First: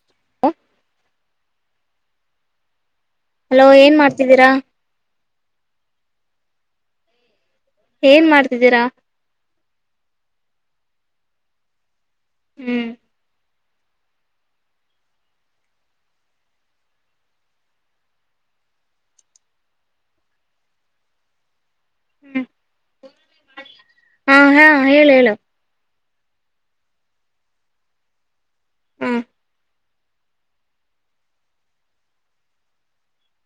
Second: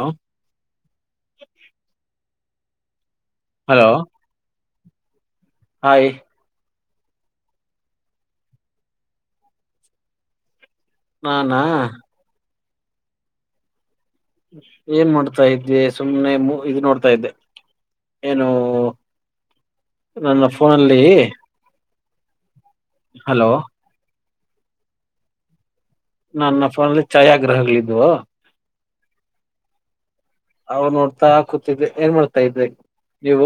ಹಾಂ ಹಾ hello hello ಏನ್ ಮಾಡ್ತಿದ್ದೀರಾ ಹಾಯ್ ಏನ್ ಮಾಡ್ತಿದ್ದೀರಾ ನಾನಾ ಹ್ಮ್ ಏನ್ ಮಾಡ್ತಾ ಇದೆ ಸುಮ್ನೆ ಇದು ನೋಡ್ತಾ ಇದ್ದೆ ಏನು ನನ್ನ ಫೋನಲ್ಲಿ ಹ್ಮ್ ಹಲೋ ಹಾ ಹಾ ಹೇಳಿ ಹೇಳ ನನ್ನ ಫೋನಲ್ಲಿ ಛಾಯಾಗ್ರಹಗಳಿದ್ವು ಹ್ಮ ಅವ್ ನೋಡ್ತಾ ಹಾಕೂತಿದ್ರೆ ಏನ್ ಮಾಡ್ತಾ ಇದ್ರೆ ನೀವು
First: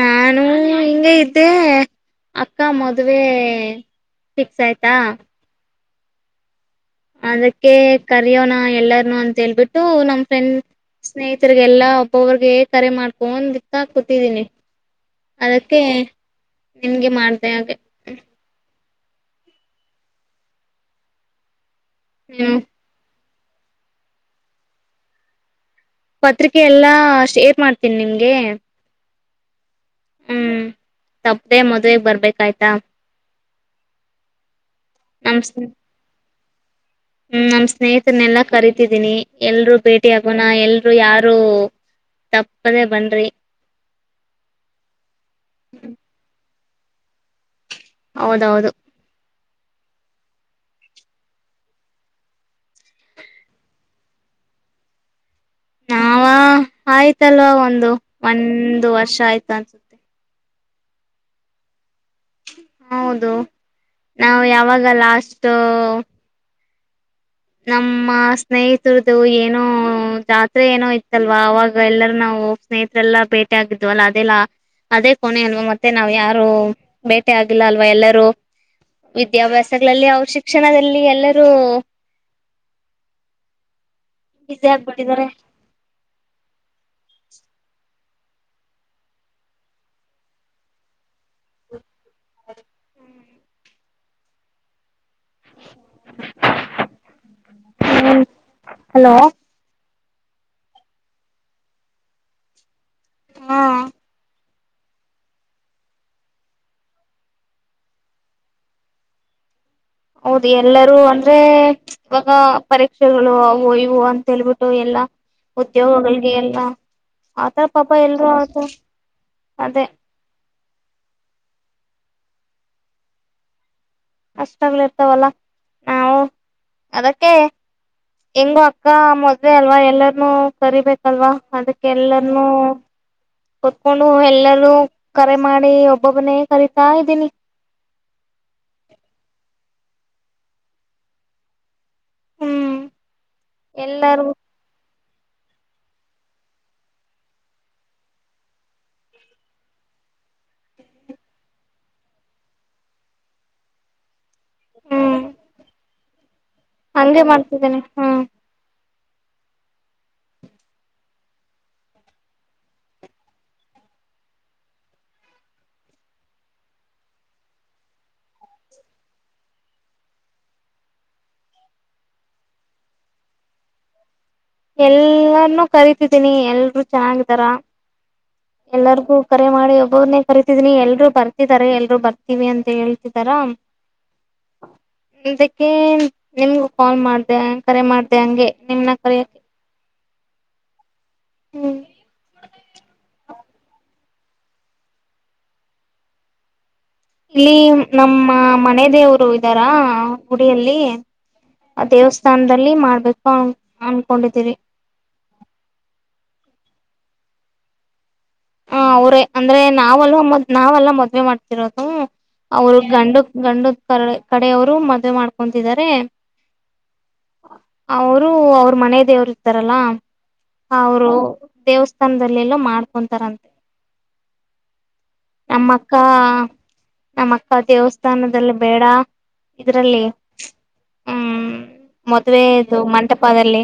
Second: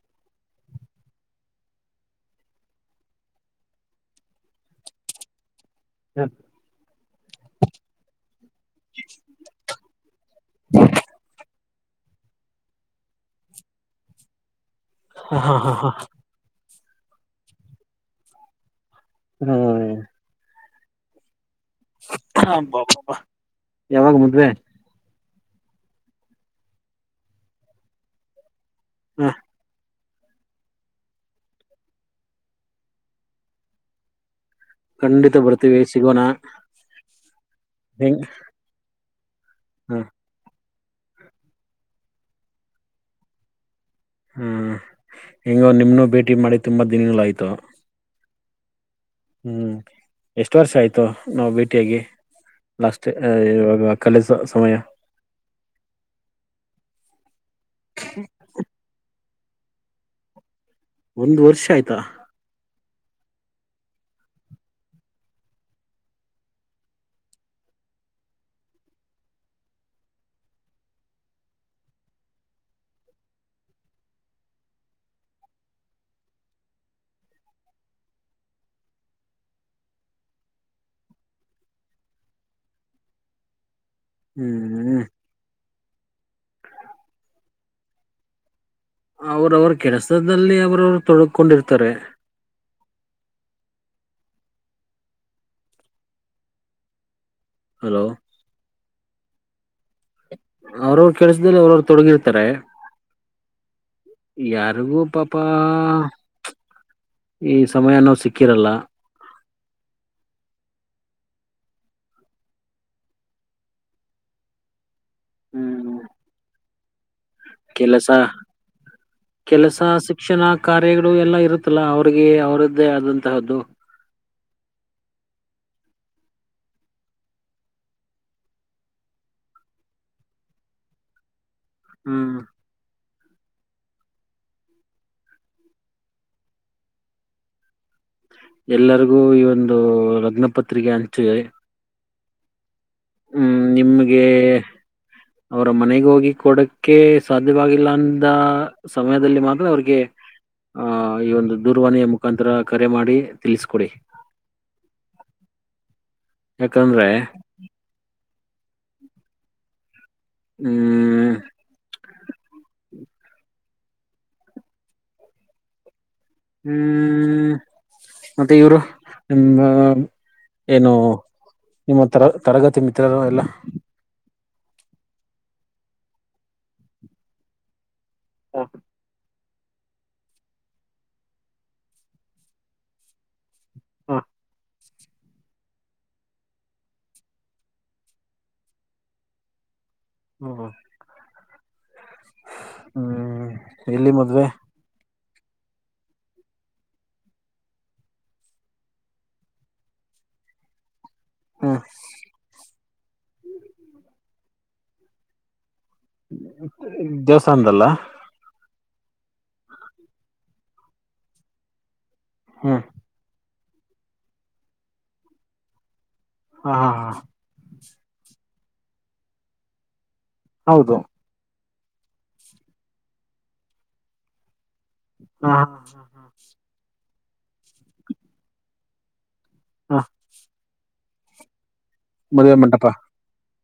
ನಾನು ಹಿಂಗ ಇದ್ದೆ ಅಕ್ಕ ಮದ್ವೆ ಫಿಕ್ಸ್ ಆಯ್ತಾ ಹಾಞ ಅದಕ್ಕೆ ಕರೆಯೋಣ ಎಲ್ಲಾರ್ನು ಅಂತ ಹೇಳ್ಬಿಟ್ಟು ನಮ್ ಫ್ರೆಂಡ್ ಸ್ನೇಹಿತರಿಗೆ ಎಲ್ಲ ಒಬ್ಬೊಬರ್ಗೆ ಕರೆ ಮಾಡ್ಕೊನ್ ಇತ್ತ ಕೂತಿದೀನಿ ಹಾ ಹಾ ಅದಕ್ಕೆ ಹಾ ನಿನ್ಗೆ ಮಾಡ್ದ ಹಾಗೆ ಹೌ ಹ್ಮ್ ಹಬಬ ಯಾವಾಗ ಮದ್ವೆ ಪತ್ರಿಕೆ ಎಲ್ಲ ಶೇರ್ ಮಾಡ್ತೀನಿ ನಿಮ್ಗೆ ಹಾ ಹ್ಮ್ ತಪ್ಪದೆೇ ಮದ್ವೆ ಬರ್ಬೇಕಾಯ್ತಾ ಖಂಡಿತ ನಮ್ ಬರ್ತೀವಿ ಸಿಗೋಣ ಹ್ಮ್ ನಮ್ಮ್ ಹೆಂಗ್ ಸ್ನೇಹಿತರನೆಲ್ಲಾ ಕರತಿದ್ದೀನಿ ಎಲ್ರುೂ ಹ ಭೇಟಿ ಆ ನ ಎಲ್ರುೂ ಯಾರು ತಪ್ಪದೆೇ ಬನ ರೀ ಹ ಹೆಗೋ ನಿಮ್ಮೂ ಭೇಟಿ ಮಾಡಿ ತುಂಬ ದಿನಗಳಾಯಿತು ಹೌದೌದು ಹ್ಮ್ ಎಷ್ಟು ವರ್ಷ ಆಯ್ತು ನಾವು ಭೇಟಿಯಾಗಿ ಲಾಸ್ಟ್ ಇವಾಗ ಕಾಲೇಜ ಸಮಯ ನಾವ ಆಯ್ತಲ್ವಾ ಒಂದು ಒಂದು ವರ್ಷ ಆಯ್ತ ಅನ್ಸುತ್ತೆ ಒಂದು್ ವರ್ಷ ಆಯ್ತಾ ಹೌದು ನಾವು ಯಾವಾಗ ಲಾಸ್ ನಮ್ಮ ಸ್ನೇಹಿತರದು ಏನೋ ಜಾತ್ರೆ ಏನೋ ಇತ್ತಲ್ವಾ ಅವವಾಗ ಎಲ್ಲರ ನಾವು ಸ್ನೇಹಿತರೆಲ್ಲಾ ಭೇಟಿ ಆಗಿದ್ು ಅಲ್ಲ ಅದೆಲ್ಲ ಅದೇ ಕೊನೆ ಅಲ್ವಾ ಮತ್ತೆ ನಾವ್ ಯಾರು ಬೇಟೆ ಆಗಿಲ್ಲ ಅಲ್ವಾ ಎಲ್ಲರೂ ವಿದ್ಯಾಭ್ಯಾಸಗಳಲ್ಲಿ ಅವ್ರ ಶಿಕ್ಷಣದಲ್ಲಿ ಎಲ್ಲರೂ ಬಸಿ ಆಗ್ಬಿಟ್ಟಿದಿದ್ದಾರೆ ಹ ಅವ್ರ ಅವ್ರ ಕೆಲಸದಲ್ಲಿ ಅವ್ರವ್ರು ತೊಡಕೊಂಡಿರ್ತಾರೆ ಹಲೋ ಹ್ಮ್ ಹಲೋ ಅವ್ರವ್ರ ಕೆಲ್ಸದಲ್ಲಿ ಅವ್ರವ್ರು ತೊಡಗಿರ್ತಾರೆ ಹಾ ಯಾರಿಗೂ ಪಾಪ ಈ ಸಮಯ ಅನ್ನೋ ಸಿಕ್ಕಿರಲ್ಲ ಹೌದು ಎಲ್ಲರೂ ಅಂದ್ರೆ ಇವಾಗ ಪರೀಕ್ಷೆಗಳು ಅವು ಇವು ಅಂತ ಹೇಳ್ಬಿಟ್ಟು ಎಲ್ಲಾ ಹ್ಮ್ ಉದ್ಯೋಗಿಗೆ ಎಲ್ಲ ಆತರ ಪಾಪ ಕೆಲಸ ಎಲ್ರುೂ ಆತ ಕೆಲಸ ಅದೇ ಶಿಕ್ಷಣ ಕಾರ್ಯಗಳು ಎಲ್ಲ ಇರುತ್ತಲ್ಲ ಅವ್ರಿಗೆ ಅವರದ್ದೇ ಆದಂತಹದ್ದು ಅಷ್ಟಾಗ್ಲಿ ಇರ್ತಾವಲ್ಲ ನಾವು ಅದಕ್ಕೆ ಹೆಂಗು ಅಕ್ಕ ಮೊದ್ವೆ ಅಲ್ವಾ ಎಲ್ಲರನುೂ ಕರಿಬೇಕು ಅಲ್ವಾ ಹ್ಮ್ ಅದಕ್ಕೆಲ್ಲರನುೂ ಕುತ್ಕೊಂಡು ಎಲ್ಲರೂ ಕರೆ ಮಾಡಿ ಒಬ್ಬೊಬ್ಬನೇ ಕರಿತಾ ಇದ್ದೀನಿ ಎಲ್ಲರಿಗೂ ಈ ಒಂದು ಲಗ್ನಪತ್ರಿಕೆ ಹಂಚಿದೆ ಹ್ಮ್ ಹ್ಮ್ ನಿಮ್ಗೆ ಎಲ್ಲಾರೂ ಅವರ ಮನೆಗ ಹೋಗಿ ಕೊಡಕ್ಕೆ ಸಾಧ್ಯವಾಗಿಲ್ಲ ಅಂದ ಸಮಯದಲ್ಲಿ ಮಾತ್ರ ಅವ್ರಿಗೆ ಆಹ ಈ ಒಂದು ದೂರವಾಣಿಯ ಮುಖಾಂತರ ಕರೆ ಮಾಡಿ ತಿಳಿಸಕೊಡಿ ಹ್ಮ್ ಯಾಕಂದ್ರೆ ಹಂಗೇ ಮಾಡ್ತಿದ್ದೇನೆ ಹ್ಮ್ ಹ್ಮ ಹ್ಮ್ ಮತ್ತೆ ಇವರು ನಿ ಏನು ನಿಮ್ಮ ತರ ತರಗತಿ ಮಿತ್ರರು ಎಲ್ಲ ಎಲ್ಲಾರ್ನುೂ ಕರಿತಿದ್ದೀನಿ ಎಲ್ರುೂ ಚೆನ್ನಾಗಿದಾರ ಎಲ್ಲರಿಗೂ ಕರೆ ಮಾಡಿ ಒಬ್ಬೊನೆೇ ಕರಿತಿದನಿ ಎಲ್ರು ಬರ್ತಿದಾರೆ ಎಲ್ರು ಬರ್ತೀವಿ ಅಂತ ಹೇಳ್ತಿದಾರ ಹಾ ಅದಕ್ಕೆ ನಿಮಗು ಕಾಲ್ ಮಾಡ್ದ ಕರೆ ಮಾಡ್ದ ಹಂಗೆ ನಿಮ್ನ್ನ ಕರೆಯಕ್ಕೆ ಹ್ಮ ಹ್ಮ್ ಹ್ಮ್ ಎಲ್ಲಿ ಮದ್ವೆ ಇಲ್ಲಿ ನಮ್ಮ ಮನೆ ದೇವ್ರು ಇದಾರಾ ಗುಡಿಯಲ್ಲಿ ಹ್ಮ್ ಆ ದೇವಸ್ಥಾನದಲ್ಲಿ ಮಾಡ್ಬೇಕು ಅ ಅನ್ಕೊಂಡಿದೀರಿ ದೇವಾಸ್ತನದಲ್ಲ ಹ ಅವ್ರೇ ಅಂದ್ರೆ ನಾವೆಲ್ಲದ್ ನಾವೆಲ್ಲಾ ಮದ್ವೆ ಮಾಡ್ತಿರೋದು ಅವರು ಹ್ಮ್ ಗಂಡು ಗಂಡ ಕ ಕಡೆವರು ಮದ್ವೆ ಮಾಡ್ಕೊತಿದ್ದಾರೆ ಹಾ ಹಾ ಹಾ ಅವರು ಅವ್ರ ಮನ ದೇವರು ಇರ್ತಾರಲ್ಲ ಹೌದು ಅವರು ದೇವಸ್ಥಾನದಲ್ಲೆಲ್ಲೋ ಮಾಡ್ಕೊಂತಾರಂತ ಹ ನಮ್ಮ ಅಕ್ಕ ನಮ್ಮ ಅಕ್ಕ ದೇವಸ್ಥಾನದಲ್ಲಿ ಬೇಡ ಹ ಇದರಲ್ಲಿ ಮದುವೆ ಮದ್ವೆದು ಮಂಟಪ ಮಂಟಪದಲ್ಲಿ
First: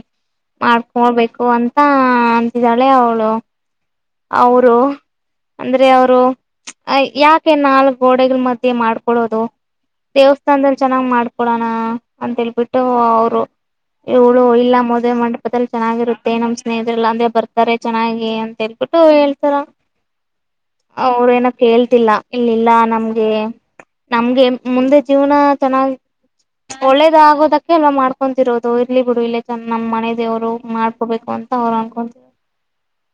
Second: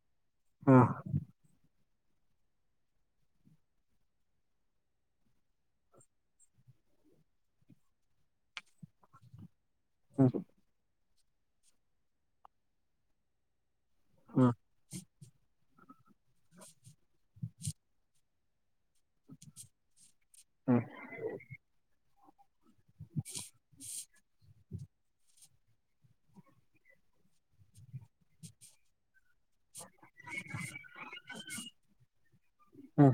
ಹ್ಮ ಮಾಡ್ಕೊಳ್ಬೇಕು ಅಂತ ಹಾ ಅಂತಿದ್ದಾಳೆ ಅವಳು ಅವರು ಅಂದ್ರೆ ಅವರು ಯಾಕೆ ನಾಲ್ಕ್ ಗೋಡೆಗಳ ಮಧ್ಯೆ ಮಾಡ್ಕೊೊಳ್ಳೋದು ಹ್ಮ್ ದೇವಸ್ಥಾನದಲ್ಲಿ ಚೆನ್ನಾಗ್ ಮಾಡ್ಕೊಡೋಣ ಅಂತೇಳ್ಬಿಟ್ಟು ಅವರು ಇವ್ಳು ಹ್ಮ್ ಇಲ್ಲಾ ಮದೆ ಮಾಡ ಹಪದಲ್ಲಿ ಚೆನ್ನಾಗಿರುತ್ತೆ ನಮ್ ಸ್ನೇಹಿತರೆ ಎಲ್ಲಾ ಅಂದ್ರೆ ಬರ್ತಾರೆ ಚೆನ್ನಾಗಿ ಅಂತ ಹೇಳ್ಬಿಟ್ಟು ಹೇಳ್ತಾರ ಹ್ಮ್ ಅವರು ಏನಪ್ಪ ಹೇಳ್ತಿಲ್ಲ ಇಲ್ಲಿಲ್ಲ ನಮ್ಗೆ ನಮ್ಗೆ ಮುಂದೆ ಜೀವನ ಚೆನ್ನಾಗಿ ಒಳ್ಳೇದ ಆಗೋದಕ್ಕೆ ಎಲ್ಲ ಮಾಡ್ಕೊಂತಿರೋದು ಇರ್ಲಿ ಬಿಡು ಇಲ್ಲ ಚ ನಮ್ಮ ಮನೆ ದೇವ್ರು ಮಾಡ್ಕೋಬೇಕು ಅಂತ ಹೌರ್ಕ ಹಾ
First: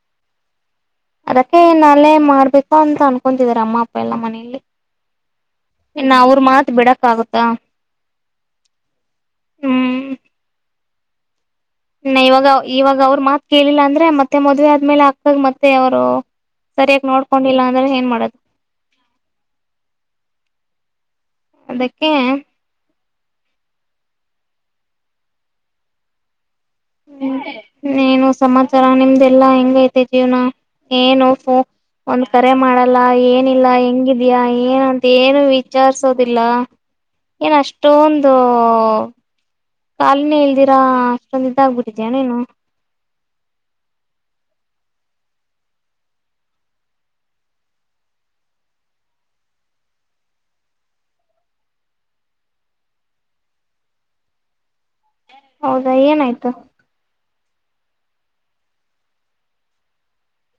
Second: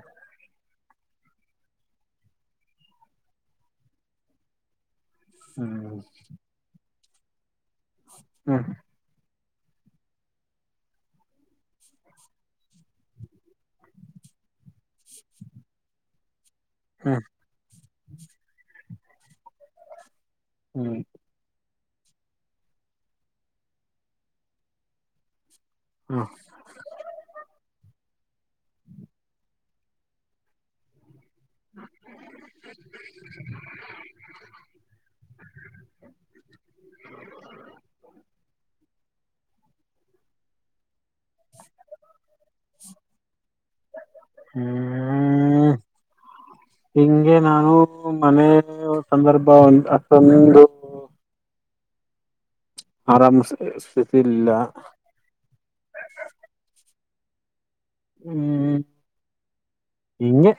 ಅದಕ್ಕೆ ನಾಲೇ ಮಾಡ್ಬೇಕು ಅಂತ ಅನ್ಕೊತಿದಿದ್ದಾರೆ ಅಮ್ಮ ಅಪ್ಪ ಎಲ್ಲ ಮನಲಿ ಇನ್ನು ಅವ್ರ ಮಾತ್ ಬಿಡಕ್ ಆಗತ್ತಾ ಹಾ ಹ ಹ ಇವಾಗ ಇವಾಗ ಅವರು ಮಾತ್ ಕೇಳಿಲ್ಲ ಅಂದ್ರೆ ಮತ್ತೆ ಮದ್ವೆ ಆದ್ಮೇಲೆ ಆಕ್ಕ್ಕಾಗ ಮತ್ತೆ ಅವರು ಸರಿಯಾಗಿ ಹ್ಮ್ ನೋಡ್ಕೊಂಡಿಲ್ಲ ಅಂದ್ರೆ ಏನ್ ಮಾಡೋದು ಹ್ಮ ಅದಕ್ಕೆ ಹಾ ಏನು ಸಮಾಚಾರ ನಿಮ್ದೆಲ್ಲಾ ಹೆಂಗೈತೇ ಜೀವನ ಏನು ಸ ಒಂದ್ ಕರೆ ಮಾಡಲ್ಲ ಏನಿಲ್ಲ ಹೆಂಗಿದ್ಯಾ ಏನಂತ ಏನು ವಿಚಾರ್ಸೋದಿಲ್ಲ ಏನ ಅಷ್ಟೊ ಒಂದು ಕಾಲಿನೇ ಇಲ್ದಿರಾ ಅಷ್ಟೊಂದಿಂದ ಆಗ್ಬುುದಿದ್ಯ ನೀನು ಹ್ಮ ಹಿಂಗೆ ನಾನು ಮನೆ ಸಂದರ್ಭ ಒ ಅಷ್ಟೊಂದು ಆರಾಮ್ ಸ್ಥಿತಿ ಇಲ್ಲ ಹೌದಾ ಏನಾಯ್ತು ಹ್ಮ್ ಹಿಂಗೆ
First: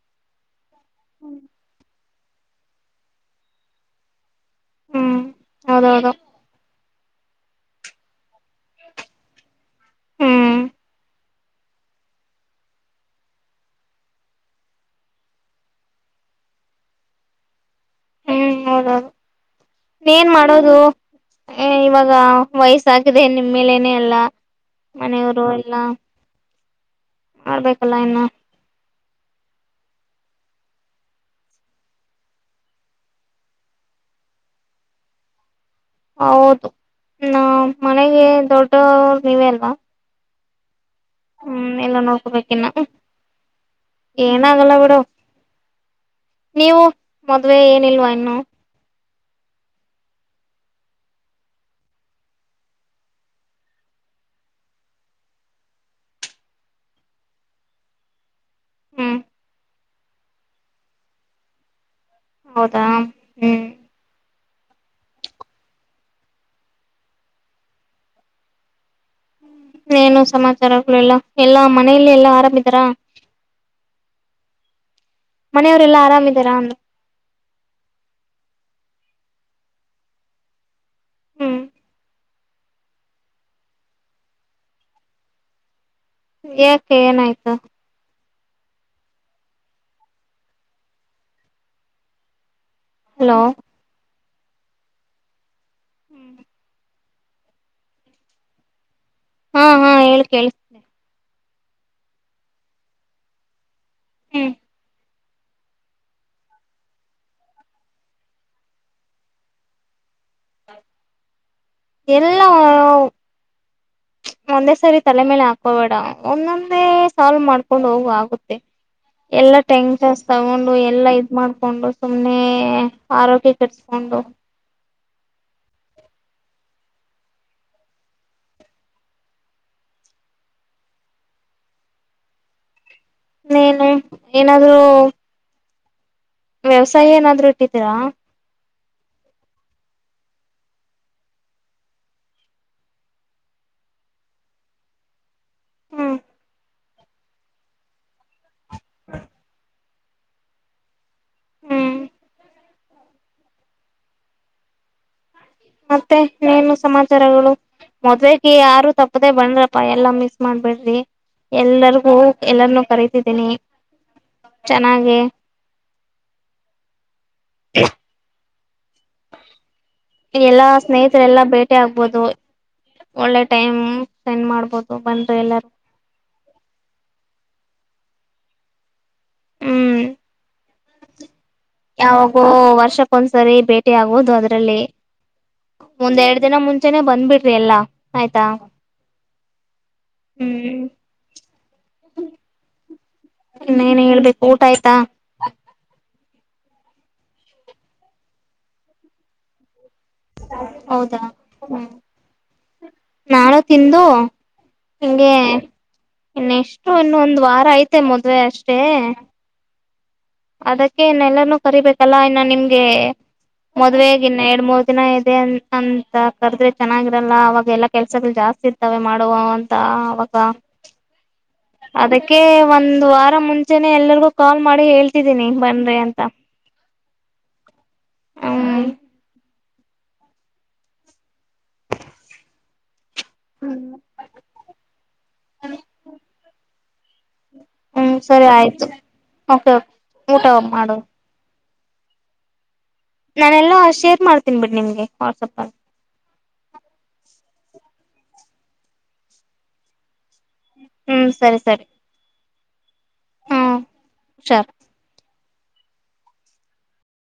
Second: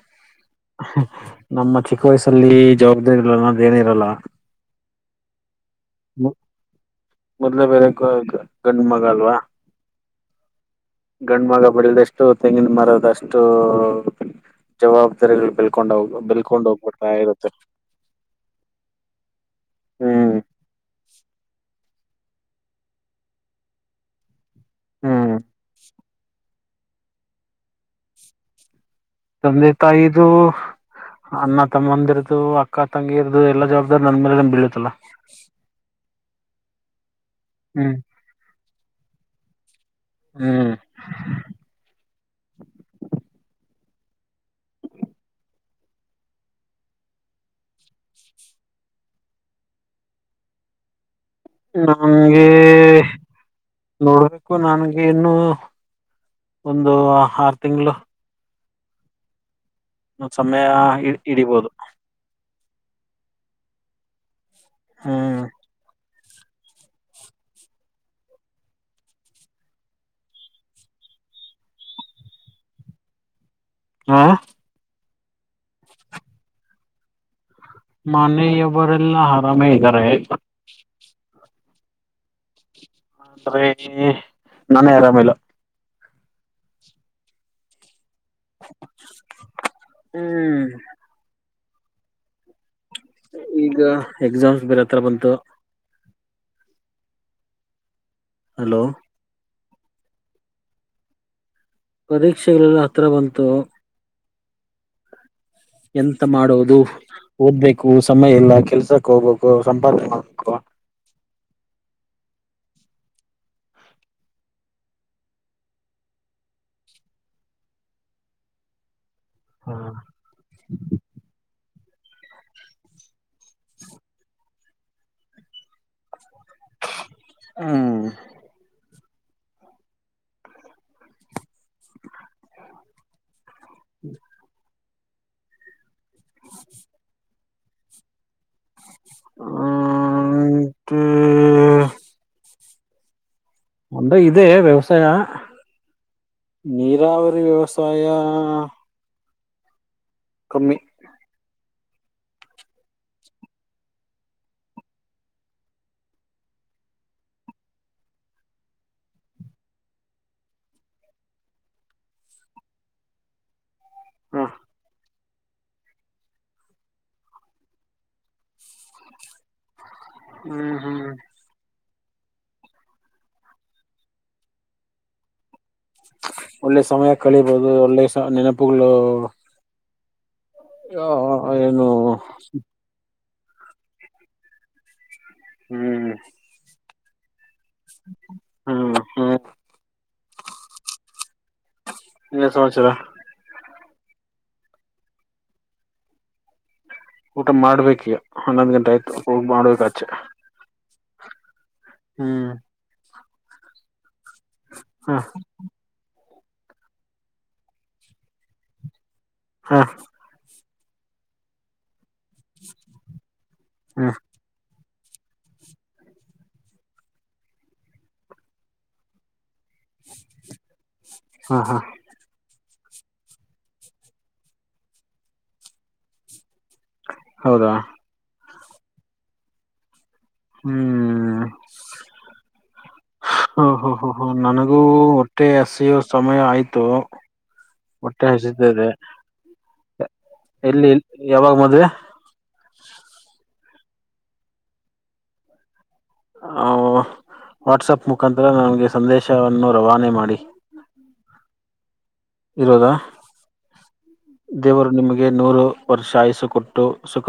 ನಮ್ಮ ಚಿಕ್ಕ ವಯಸಲ್ಲಿ ಜವಾಬ್ದಾರಿ ಗಳನ್ನೋದು ಏನ ಇರಲ್ಲ. ಹೌದೌದದು ಮೊದ್ಲೇ ಬೇರೆ ಗ ಗ ಗಂಡ ಮಗ ಅಲ್ವಾ ಹ್ಮ್ ಗಂಡ ಮಗ ಬೆಳದಷ್ಟು ತೆಂಗಿನ ಮರದ ಅಷ್ಟು ಜವಾಬ್ದಾರಿಗಳು ಬೆಳ್ಕೊಂಡಾವ ಬೆಳ್ಕೊಂಡ್ ಹೋಗ್ಬಿಡುತ್ತಾ ಇರುತ್ತೆ ಹ್ಮ್ ಹೌದೌದು ಏನ್ ಹ್ಮ್ ಮಾಡೋದು ಇವಾಗ ವಯಸ್ಸಾಗಿದೆ ನಿಮ್ ಮೇಲೇನೆೇ ಎಲ್ಲ ಹ್ಮ್ ಮನೆಯವರು ಎಲ್ಲಾ ಮಾಡ್ಬೇಕಲ್ಲ ಇನ್ನು ತಂದೆ ತಾಯಿ ದು ಅಣ್ಣ ತಮ್ಮಂದಿರದು ಅಕ್ಕ ತಂಗಿ ಇರದು ಎಲ್ಲಾ ಜವಾಬ್ದಾರಿ ನಂದ ಮೇಲೆ ಬೀಳತ್ತಲ್ಲಾ ಹೌದು ನ ಹ್ಮ್ ಮನೆಗೆ ದೊಡ್ಡವರ್ ನೀವೇ ಅಲ್ವಾ. ಹ್ಮ್ ಹ್ಮ ಎಲ್ಲ ನೋಡ್ಕೋಬೇಕ ಇನ್ನ ಏನಾಗಲ್ಲ ಬಿಡು. ನೀವು ಮದ್ವೆ ಏನಿಲ್ವಾ ಇನ್ನು. ನಂಗೆ ನೋಡ್ಬೇಕು ನನ್ಗೆ ಇನ್ನುೂ ಒಂದು ಆರು ತಿಂಗಳು. ಹ್ಮ್ ಇನ್ನ ಸಮಯ ಇ ಇಡಿಬೋದು. ಹೌದಾ ಹ್ಮ್ ಹ್ಮ ಏನು ಸಮಾಚಾರಗಳು ಎಲ್ಲ, ಎಲ್ಲಾ ಮನೆಯಲ್ಲಿ ಎಲ್ಲಾ ಆರಾಮಿದೀರಾ. ಹ್ಮ ಮನೆಯವ್ರ ಎಲ್ಲಾ ಆರಾಮಿದಾರಾ ಅಂದೆ. ಮನೆಯವರೆಲ್ಲಾ ಆರಾಮೇ ಇದ್ದಾರೆ. ಹ್ಮ್ [unintelligible] ನಾನೇ ಆರಾಮಿಲ್ಲ. ಏಕೆ ಏನಾಯ್ತು. ಹ್ಮ್ ಹಲೋ ಈಗ ಎಕ್ಸಾಮ್ಸ್ ಬೇರೆ ಹತ್ರ ಬಂತು. ಹ್ಮ್ ಹಲೋ ಹಾ ಹಾ ಹೇಳಿ ಕೇಳ್ ಪರೀಕ್ಷೆಗಳೇಲ್ಲ ಹತ್ರ ಬಂತು. ಹ್ಮ್ ಎಂತ ಮಾಡೋವದು ಓದ್ಬೇಕು ಸಮಯ ಇಲ್ಲ ಕೆಲ್ಸಕ್ಕೆ ಹೋಗ್ಬೇಕು ಸಂಪಾದನೆ ಮಾಡ್ಬೇಕು. ಎಲ್ಲಾ ಊ ಒಂದೇ ಸರಿ ತಲೆ ಮೇಲೆ ಹಾಕೋಬೇಡ ಒಂದೊಂದೇ ಸಾಲ್ವ್ ಮಾಡ್ಕೊಂಡ್ ಹೋಗು ಆಗುತ್ತೆ. ಎಲ್ಲ ಟೈಮ್ ಜಸ್ [unintelligible] ತಗೊಂಡು ಎಲ್ಲಾ ಇದ ಮಾಡ್ಕೊಂಡು ಸುಮ್ನೆ ಆರೋಗ್ಯ ಕೆಡಿಸಕೊಂಡು. ಹ್ಮ್ ಹಾ ಹಾ ಇನ್ನೇನು ಏನಾದರೂ. ವ್ಯವಸಾಯ ಏನಾದ್ರು ಇಟ್ಟಿದ್ದೀರಾ. ಹ್ಮ [unintelligible] ಮುಂದೆ ಇದೇ ವ್ಯವಸಾಯ. ಹ್ಮ ನೀರಾವರಿ ವ್ಯವಸಾಯ. ಹ್ಮ ಕಮ್ಮಿ ಹ್ಮ್ ಮತ್ತೆ ಇನ್ನೇನು ಸಮಾಚಾರಗಳು. ಮದ್ವೆಗೆ ಯಾರು ತಪ್ಪದೆ ಬಣ್ರಪ್ಪ ಎಲ್ಲಾ ಮಿಸ್ ಮಾಡ್ಬೇಡ್ರಿ. ಎಲ್ಲರಿಗೂ ಹ ಎಲ್ಲರನು ಕರಿತಿದ್ದೀನಿ ಹ ಚೆನ್ನಾಗೆ. ಎಲ್ಲಾ ಹ್ಮ್ ಹ್ಮ್ ಸ್ನೇಹಿತರೆ ಎಲ್ಲಾ ಬೇ [unintelligible] ಆಗ್ಬೋದು ಒಳ್ಳೆ ಟೈಮ್ ಸ್ಪೆಂಡ್ ಮಾಡ್ಬೋದು ಬಂನ್ರೀ ಎಲ್ಲರೂ. ಒಳ್ಳೆ ಸಮಯ ಕಳಿಬಹುದು ಒಳ್ಳೆ ನೆನಪುಗಳು. ಹ್ಮ್ ಹ ಏನು. ಒಂದ್ಸರಿ ಭೇಟಿ ಆಗೋದು ಅದ್ರಲ್ಲಿ ಹ್ಮ್ ಒಂದ್ ಎರಡ್ ದಿನ ಮುಂಚೆನೆ ಬಂದ್ಬಿಡ್ [unintelligible] ರಿ ಎಲ್ಲ ಆಯ್ತಾ. ಹ್ಮ್ ಹ್ಮ್ ಹ್ಮ್ ಎಲ್ಲ ಸಮಸರ ಇನ್ನೇನೇ ಹೇಳ್ಬೇಕು ಊಟ ಆಯ್ತಾ ಊಟ ಮಾಡ್ಬೇಕ ಈಗ ಹನ್ನೊಂದ್ ಗಂಟೆ ಆಯ್ತು ಹೋಗಿ ಮಾಡ್ಬೇಕ ಆಚೆ ಹೌದಾ ಹ್ಮ ಹ್ಮ್ ನಾಳ ತಿಂದು ಹ ಹಂಗೆ ಇನ್ನ ಎಷ್ಟು ಇನ್ನೊಂದ್ ವಾರ ಐ್ತೆ ಮದ್ವೆ ಅಷ್ಟೇ ಹಾ ಅದಕ್ಕೆ ಇನ್ನ ಎಲ್ಲಾರೂ ಕರಿಬೇಕಲ್ಲಾ ಇನ್ನು ನಿಮ್ಗೆ ಹ್ಮ್ ಮದ್ವೆಗ ಎರಡ್ ಮೂರ್ ದಿನ ಇದೆ ಅಂತ ಕರೆದ್ರೆ ಚೆನ್ನಾಗಿರಲ್ಲ ಅವಾಗ ಎಲ್ಲಾ ಕೆಲ್ಸಗಳು ಜಾಸ್ತಿ ಇ ಇತವೆ ಮಾಡುವ ಅಂತ ಅವಾಗ ಹಾ ಹಾ ಅದಕ್ಕೆ ಒಂದ್ ವಾರ ಮುಂಚೆನೆ ಎಲ್ಲರಿಗೂ ಕಾಲ್ ಮಾಡಿ ಹೇಳ್ತಿದೀನಿ ಬಣ್ರೆ ಅಂತ ಹ ಹೌದಾ ಹ್ಮ್ ಹ ಹ ಹ ಹ ನನಗೂ ಹೊಟ್ಟೆ ಎಸಿಯೋ ಸಮಯ ಆಯ್ತು ಹ್ಮ್ ಹೊಟ್ಟೆ ಸರಿ ಆಯ್ತು ಹಸಿದ್ದದೆ ಓಕೆ ಊಟ ಎಲ್ಲಿ ಮಾಡು ಯಾವಾಗ ಮದ್ವೆ ನಾನೆ ಎಲ್ಲ ಶೇರ್ ಮಾಡ್ತೀನಿ ಬಿಡಿ ನಿಮ್ಗೆ ವಾಟ್ಸಆಪಲ್ಲಿ ವಾಟ್ಸಪ್ ಮುಖಾಂತರ ನಮಗೆ ಸಂದೇಶವನ್ನು ರವಾನೆ ಮಾಡಿ ಹ್ಮ್ ಸರಿ ಸರಿ ಇರೋದ ಹ್ಮ್ ಹುಷಾರ್ ದೇವರು ನಿಮಗೆ ನೂರು ವರ್ಷ ಆಯಸು ಕೊಟ್ಟು ಸುಖ